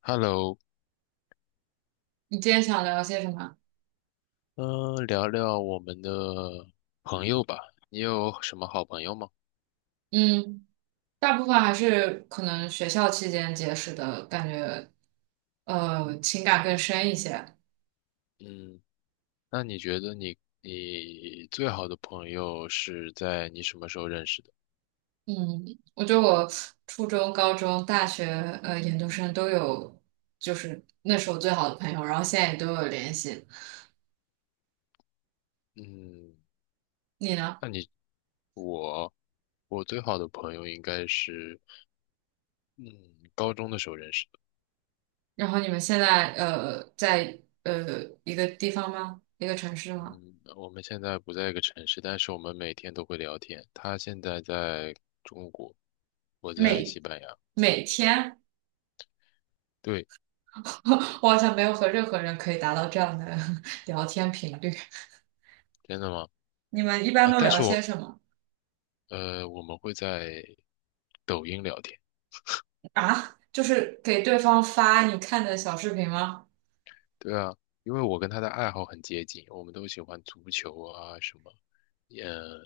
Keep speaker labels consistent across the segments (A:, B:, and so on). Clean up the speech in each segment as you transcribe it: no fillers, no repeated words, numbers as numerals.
A: Hello，
B: 你今天想聊些什么？
A: 聊聊我们的朋友吧。你有什么好朋友吗？
B: 嗯，大部分还是可能学校期间结识的感觉，情感更深一些。
A: 嗯，那你觉得你最好的朋友是在你什么时候认识的？
B: 嗯，我觉得我初中、高中、大学、研究生都有，就是那时候最好的朋友，然后现在也都有联系。
A: 嗯，
B: 你呢？
A: 那你我我最好的朋友应该是嗯高中的时候认识的。
B: 然后你们现在在一个地方吗？一个城市吗？
A: 嗯，我们现在不在一个城市，但是我们每天都会聊天。他现在在中国，我在
B: 每
A: 西班牙。
B: 每天，
A: 对。
B: 我好像没有和任何人可以达到这样的 聊天频率。
A: 真的吗？
B: 你们一般都
A: 但
B: 聊
A: 是
B: 些什么
A: 我们会在抖音聊天。
B: 啊？就是给对方发你看的小视频吗？
A: 对啊，因为我跟他的爱好很接近，我们都喜欢足球啊，什么，呃，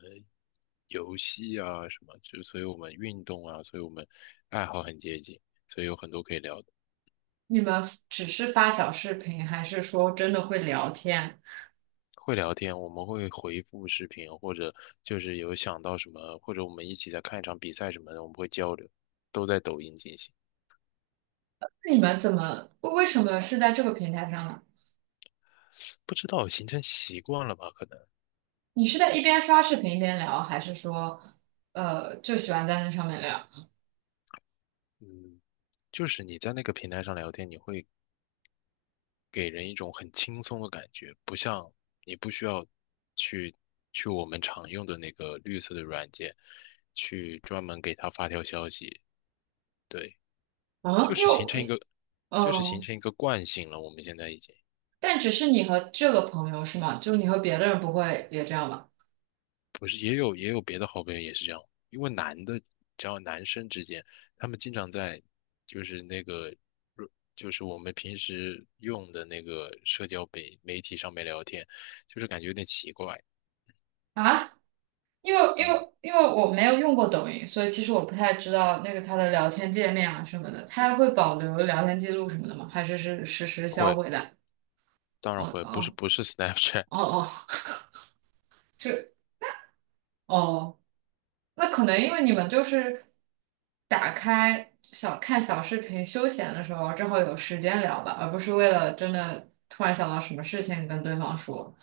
A: 游戏啊，什么，就所以我们运动啊，所以我们爱好很接近，所以有很多可以聊的。
B: 你们只是发小视频，还是说真的会聊天？
A: 会聊天，我们会回复视频，或者就是有想到什么，或者我们一起在看一场比赛什么的，我们会交流，都在抖音进行。
B: 那你们怎么，为什么是在这个平台上呢？
A: 不知道形成习惯了吧？可能，
B: 你是在一边刷视频一边聊，还是说，就喜欢在那上面聊？
A: 嗯，就是你在那个平台上聊天，你会给人一种很轻松的感觉，不像你不需要去去我们常用的那个绿色的软件，去专门给他发条消息。对，
B: 嗯，
A: 就是形
B: 又，
A: 成一个，就是形
B: 嗯，
A: 成一个惯性了。我们现在已经
B: 但只是你和这个朋友是吗？就是你和别的人不会也这样吗？
A: 不是也有别的好朋友也是这样。因为男的，只要男生之间，他们经常在就是那个。就是我们平时用的那个社交媒体上面聊天，就是感觉有点奇怪。
B: 啊？因为因
A: 嗯，
B: 为因为我没有用过抖音，所以其实我不太知道那个它的聊天界面啊什么的，它会保留聊天记录什么的吗？还是是实时销
A: 会。
B: 毁的？
A: 当然
B: 哦
A: 会，不是
B: 哦
A: 不是 Snapchat。
B: 哦哦，就哦，那可能因为你们就是打开小看小视频休闲的时候，正好有时间聊吧，而不是为了真的突然想到什么事情跟对方说。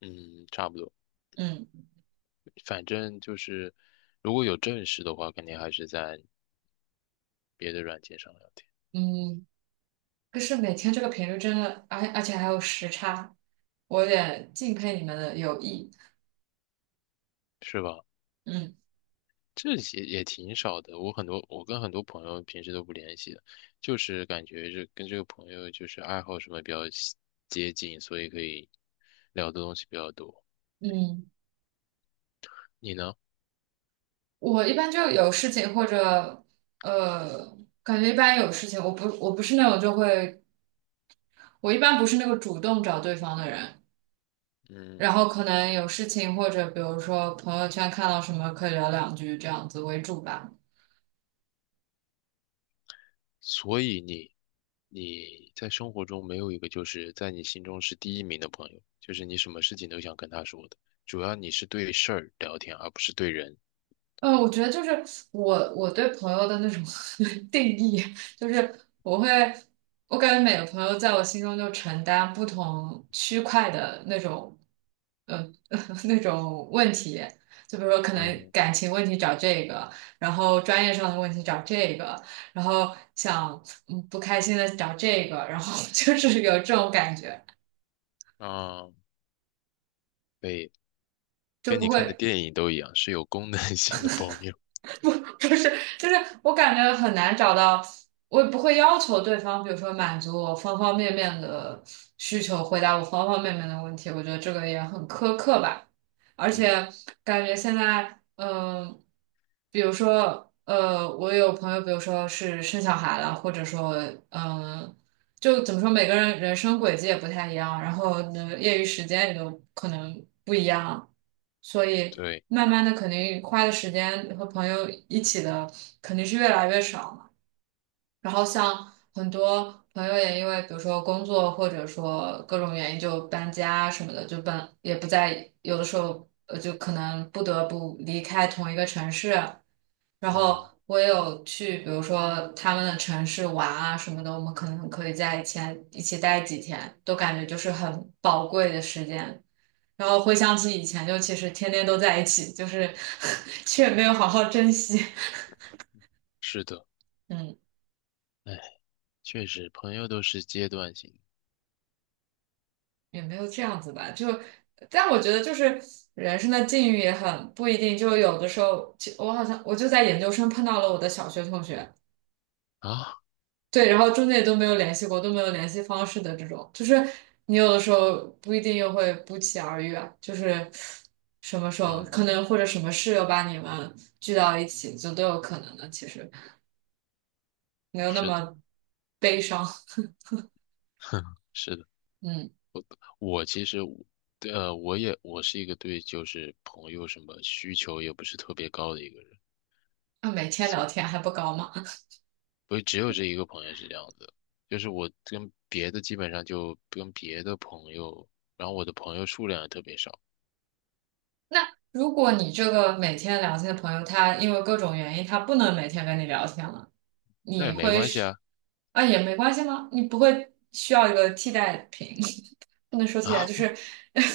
A: 嗯，差不多。
B: 嗯
A: 反正就是如果有正事的话，肯定还是在别的软件上聊天。
B: 嗯，可是每天这个频率真的，而且还有时差，我有点敬佩你们的友谊。
A: 是吧？
B: 嗯
A: 这些也挺少的，我跟很多朋友平时都不联系的，就是感觉这跟这个朋友就是爱好什么比较接近，所以可以聊的东西比较多。
B: 嗯，
A: 你呢？
B: 我一般就有事情或者呃，感觉一般有事情，我不是那种就会，我一般不是那个主动找对方的人，
A: 嗯。
B: 然后可能有事情或者比如说朋友圈看到什么可以聊两句这样子为主吧。
A: 所以你在生活中没有一个就是在你心中是第一名的朋友，就是你什么事情都想跟他说的，主要你是对事儿聊天，而不是对人。
B: 嗯，我觉得就是我对朋友的那种 定义，就是我会，我感觉每个朋友在我心中就承担不同区块的那种，嗯、呃 那种问题，就比如说可能
A: 嗯
B: 感情问题找这个，然后专业上的问题找这个，然后想不开心的找这个，然后 就是有这种感觉。
A: 啊，对，
B: 就
A: 跟
B: 不
A: 你看的
B: 会。
A: 电影都一样，是有功能 性的朋友。
B: 就是就是我感觉很难找到，我也不会要求对方，比如说满足我方方面面的需求，回答我方方面面的问题，我觉得这个也很苛刻吧。而
A: 嗯，
B: 且感觉现在，比如说，我有朋友，比如说是生小孩了，或者说，嗯、就怎么说，每个人人生轨迹也不太一样，然后呢，业余时间也都可能不一样，所以
A: 对，
B: 慢慢的肯定花的时间和朋友一起的肯定是越来越少嘛。然后像很多朋友也因为比如说工作或者说各种原因就搬家什么的，就搬也不在，有的时候就可能不得不离开同一个城市。然后
A: 嗯，
B: 我也有去，比如说他们的城市玩啊什么的，我们可能可以在以前一起待几天，都感觉就是很宝贵的时间。然后回想起以前，就其实天天都在一起，就是 却没有好好珍惜。
A: 是的。
B: 嗯，
A: 哎，确实，朋友都是阶段性
B: 也没有这样子吧，就，但我觉得就是人生的境遇也很不一定，就有的时候，其我好像我就在研究生碰到了我的小学同学，
A: 的啊。
B: 对，然后中间也都没有联系过，都没有联系方式的这种，就是你有的时候不一定又会不期而遇啊，就是什么时候
A: 嗯，
B: 可能或者什么事又把你们聚到一起，就都有可能的。其实没有那
A: 是的，
B: 么悲伤，
A: 是的。
B: 嗯，
A: 我其实对，我是一个对就是朋友什么需求也不是特别高的一个人。
B: 那每天
A: 所
B: 聊天还不高吗？
A: 不只有这一个朋友是这样子，就是我跟别的基本上就跟别的朋友。然后我的朋友数量也特别少。
B: 那如果你这个每天聊天的朋友，他因为各种原因，他不能每天跟你聊天了，
A: 那
B: 你
A: 也没
B: 会
A: 关系
B: 是
A: 啊
B: 啊也没关系吗？你不会需要一个替代品？不能说题了，
A: 啊。
B: 就
A: 不
B: 是，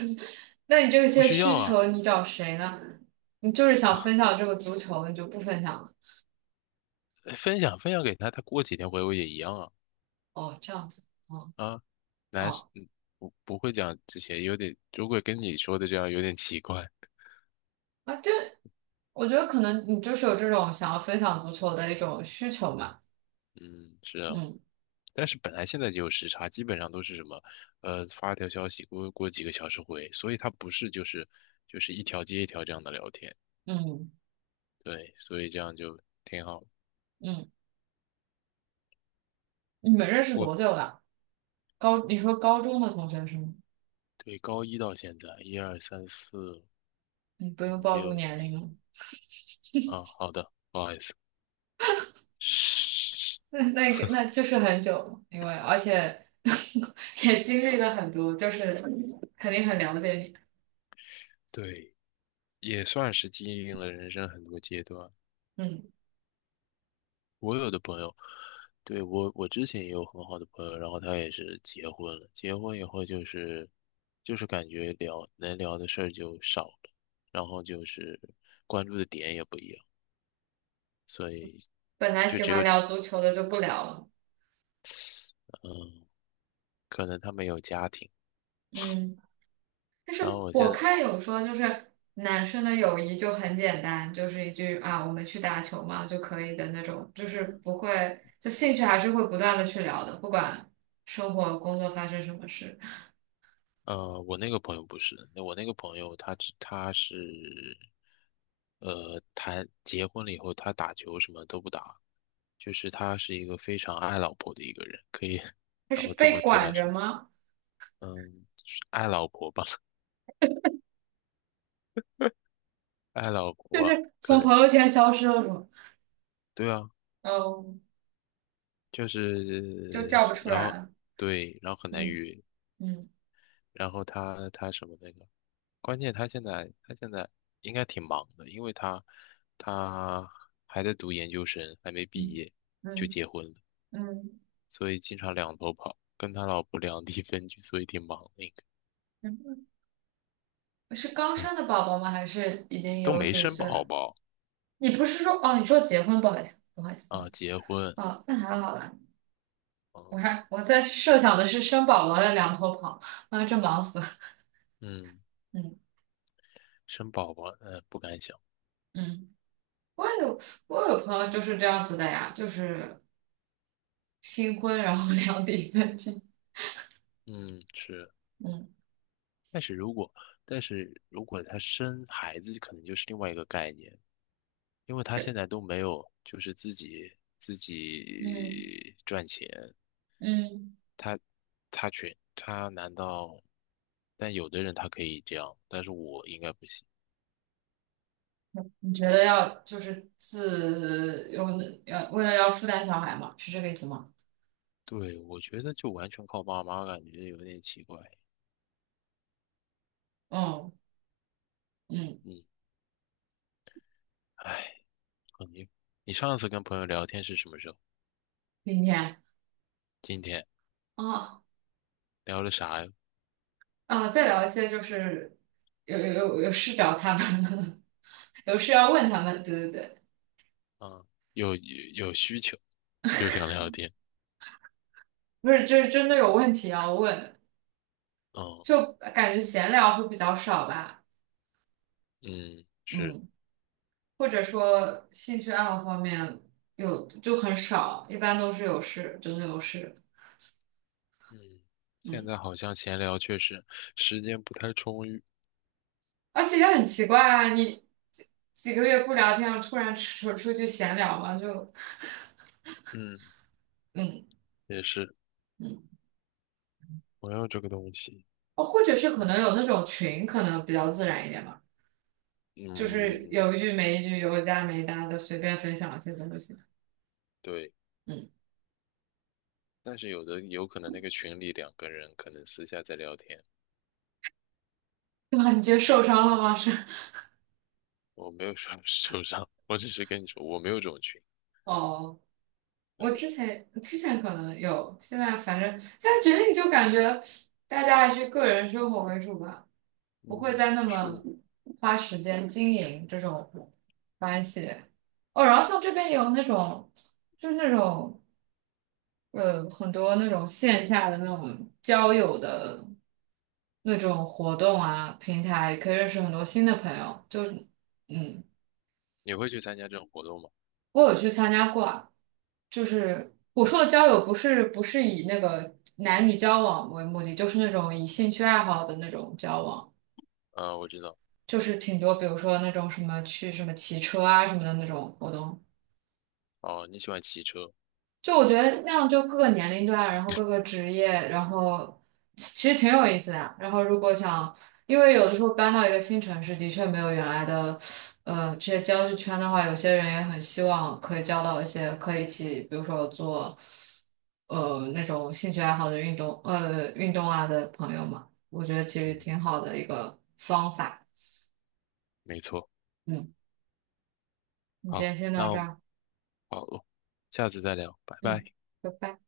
B: 那你这
A: 不
B: 些
A: 需要
B: 需
A: 啊。
B: 求你找谁呢？你就是想分
A: 啊，
B: 享这个足球，你就不分享了？
A: 分享给他，他过几天回我也一样啊。
B: 哦，这样子，哦
A: 啊，男是
B: 哦，
A: 嗯不会讲这些，有点如果跟你说的这样有点奇怪。
B: 啊，这我觉得可能你就是有这种想要分享足球的一种需求嘛。
A: 嗯，是啊。
B: 嗯
A: 但是本来现在就有时差，基本上都是什么，发条消息过几个小时回，所以他不是就是一条接一条这样的聊天。
B: 嗯
A: 对，所以这样就挺好。
B: 嗯，你们认识
A: 我
B: 多久了？你说高中的同学是吗？
A: 对，高一到现在，一二三四
B: 你不用
A: 五
B: 暴露
A: 六
B: 年龄
A: 七。
B: 了，
A: 啊，好的，不好意思。是，
B: 那那就是很久了，因为而且 也经历了很多，就是肯定很了解你。
A: 对，也算是经历了人生很多阶段。
B: 嗯。
A: 我有的朋友，对，我之前也有很好的朋友，然后他也是结婚了，结婚以后就是感觉能聊的事儿就少了，然后就是关注的点也不一样，所以
B: 本来
A: 就
B: 喜
A: 只有
B: 欢
A: 这。
B: 聊足球的就不聊了。
A: 嗯，可能他们有家庭。
B: 嗯，但是
A: 然后我现
B: 我
A: 在
B: 看有说，就是男生的友谊就很简单，就是一句啊，我们去打球嘛就可以的那种，就是不会，就兴趣还是会不断的去聊的，不管生活、工作发生什么事。
A: 呃，我那个朋友不是，那我那个朋友他是，谈结婚了以后，他打球什么都不打，就是他是一个非常爱老婆的一个人，可以，
B: 但
A: 然
B: 是
A: 后这
B: 被
A: 么替代
B: 管着
A: 说。
B: 吗？
A: 嗯，是爱老婆吧，爱老婆，可
B: 从
A: 能，
B: 朋友圈消失了是吗？
A: 对啊，
B: 嗯，
A: 就
B: 就
A: 是
B: 叫不
A: 很，
B: 出
A: 然
B: 来
A: 后
B: 了。
A: 对，然后很难
B: 嗯
A: 约，
B: 嗯
A: 然后他什么那个。关键他现在应该挺忙的，因为他还在读研究生，还没毕
B: 嗯
A: 业就
B: 嗯
A: 结婚了，
B: 嗯
A: 所以经常两头跑，跟他老婆两地 分居，所以挺忙的应
B: 嗯，是刚
A: 该。
B: 生
A: 唉，
B: 的宝宝吗？还是已经
A: 都
B: 有
A: 没
B: 几
A: 生
B: 岁
A: 宝
B: 了？
A: 宝
B: 你不是说哦？你说结婚，不好意思，不好意思，不好意
A: 啊。
B: 思。
A: 结婚。
B: 哦，那还好了，
A: 嗯
B: 我在设想的是生宝宝的两头跑，啊，这忙死了。
A: 嗯，
B: 嗯
A: 生宝宝，不敢想。
B: 嗯，我也有我有朋友就是这样子的呀，就是新婚然后 两地分居。
A: 嗯是，
B: 嗯
A: 但是如果但是如果他生孩子，可能就是另外一个概念，因为他现在都没有就是自己自
B: 嗯
A: 己赚钱。
B: 嗯，
A: 他难道？但有的人他可以这样，但是我应该不行。
B: 你觉得要就是自有要为了要负担小孩吗？是这个意思吗？
A: 对，我觉得就完全靠爸妈，感觉有点奇怪。
B: 嗯嗯，
A: 嗯，唉，你你上次跟朋友聊天是什么时候？
B: 明天。
A: 今天
B: 哦
A: 聊了啥呀？
B: 啊，再聊一些就是有事找他们，有事要问他们，对对对，
A: 嗯，有需求就想聊天。
B: 不是，就是真的有问题要问，
A: 嗯
B: 就感觉闲聊会比较少吧，
A: 嗯，是。
B: 嗯，或者说兴趣爱好方面有就很少，一般都是有事，真的有事，
A: 嗯，现
B: 嗯，
A: 在好像闲聊确实时间不太充裕。
B: 而且也很奇怪啊，你几几个月不聊天了，突然出去闲聊嘛，就
A: 嗯，
B: 嗯
A: 也是
B: 嗯，
A: 朋友这个东西。
B: 哦，或者是可能有那种群，可能比较自然一点吧。就是
A: 嗯，
B: 有一句没一句，有搭没搭的，随便分享一些东西。
A: 对。
B: 嗯，
A: 但是有可能那个群里两个人可能私下在聊天。
B: 对吧？你觉得受伤了吗？是，
A: 我没有说 受伤，我只是跟你说我没有这种群。
B: 哦，
A: 呃，
B: 我之前可能有，现在反正现在决定就感觉大家还是个人生活为主吧，不会
A: 嗯，
B: 再那么
A: 是。
B: 花时间经营这种关系。哦，然后像这边有那种，就是那种。很多那种线下的那种交友的那种活动啊，平台可以认识很多新的朋友。就是，嗯，
A: 你会去参加这种活动吗？
B: 我有去参加过啊，就是我说的交友不是以那个男女交往为目的，就是那种以兴趣爱好的那种交往，
A: 啊、我知道。
B: 就是挺多，比如说那种什么去什么骑车啊什么的那种活动。
A: 哦，你喜欢骑车。
B: 就我觉得那样，就各个年龄段，然后各个职业，然后其其实挺有意思的。然后如果想，因为有的时候搬到一个新城市，的确没有原来的这些交际圈的话，有些人也很希望可以交到一些可以一起，比如说做那种兴趣爱好的运动啊的朋友嘛。我觉得其实
A: 嗯，
B: 挺好的一个方法。
A: 没错。
B: 嗯，你今
A: 好，
B: 天先到这儿，
A: 好了，下次再聊，拜拜。
B: 嗯，拜拜。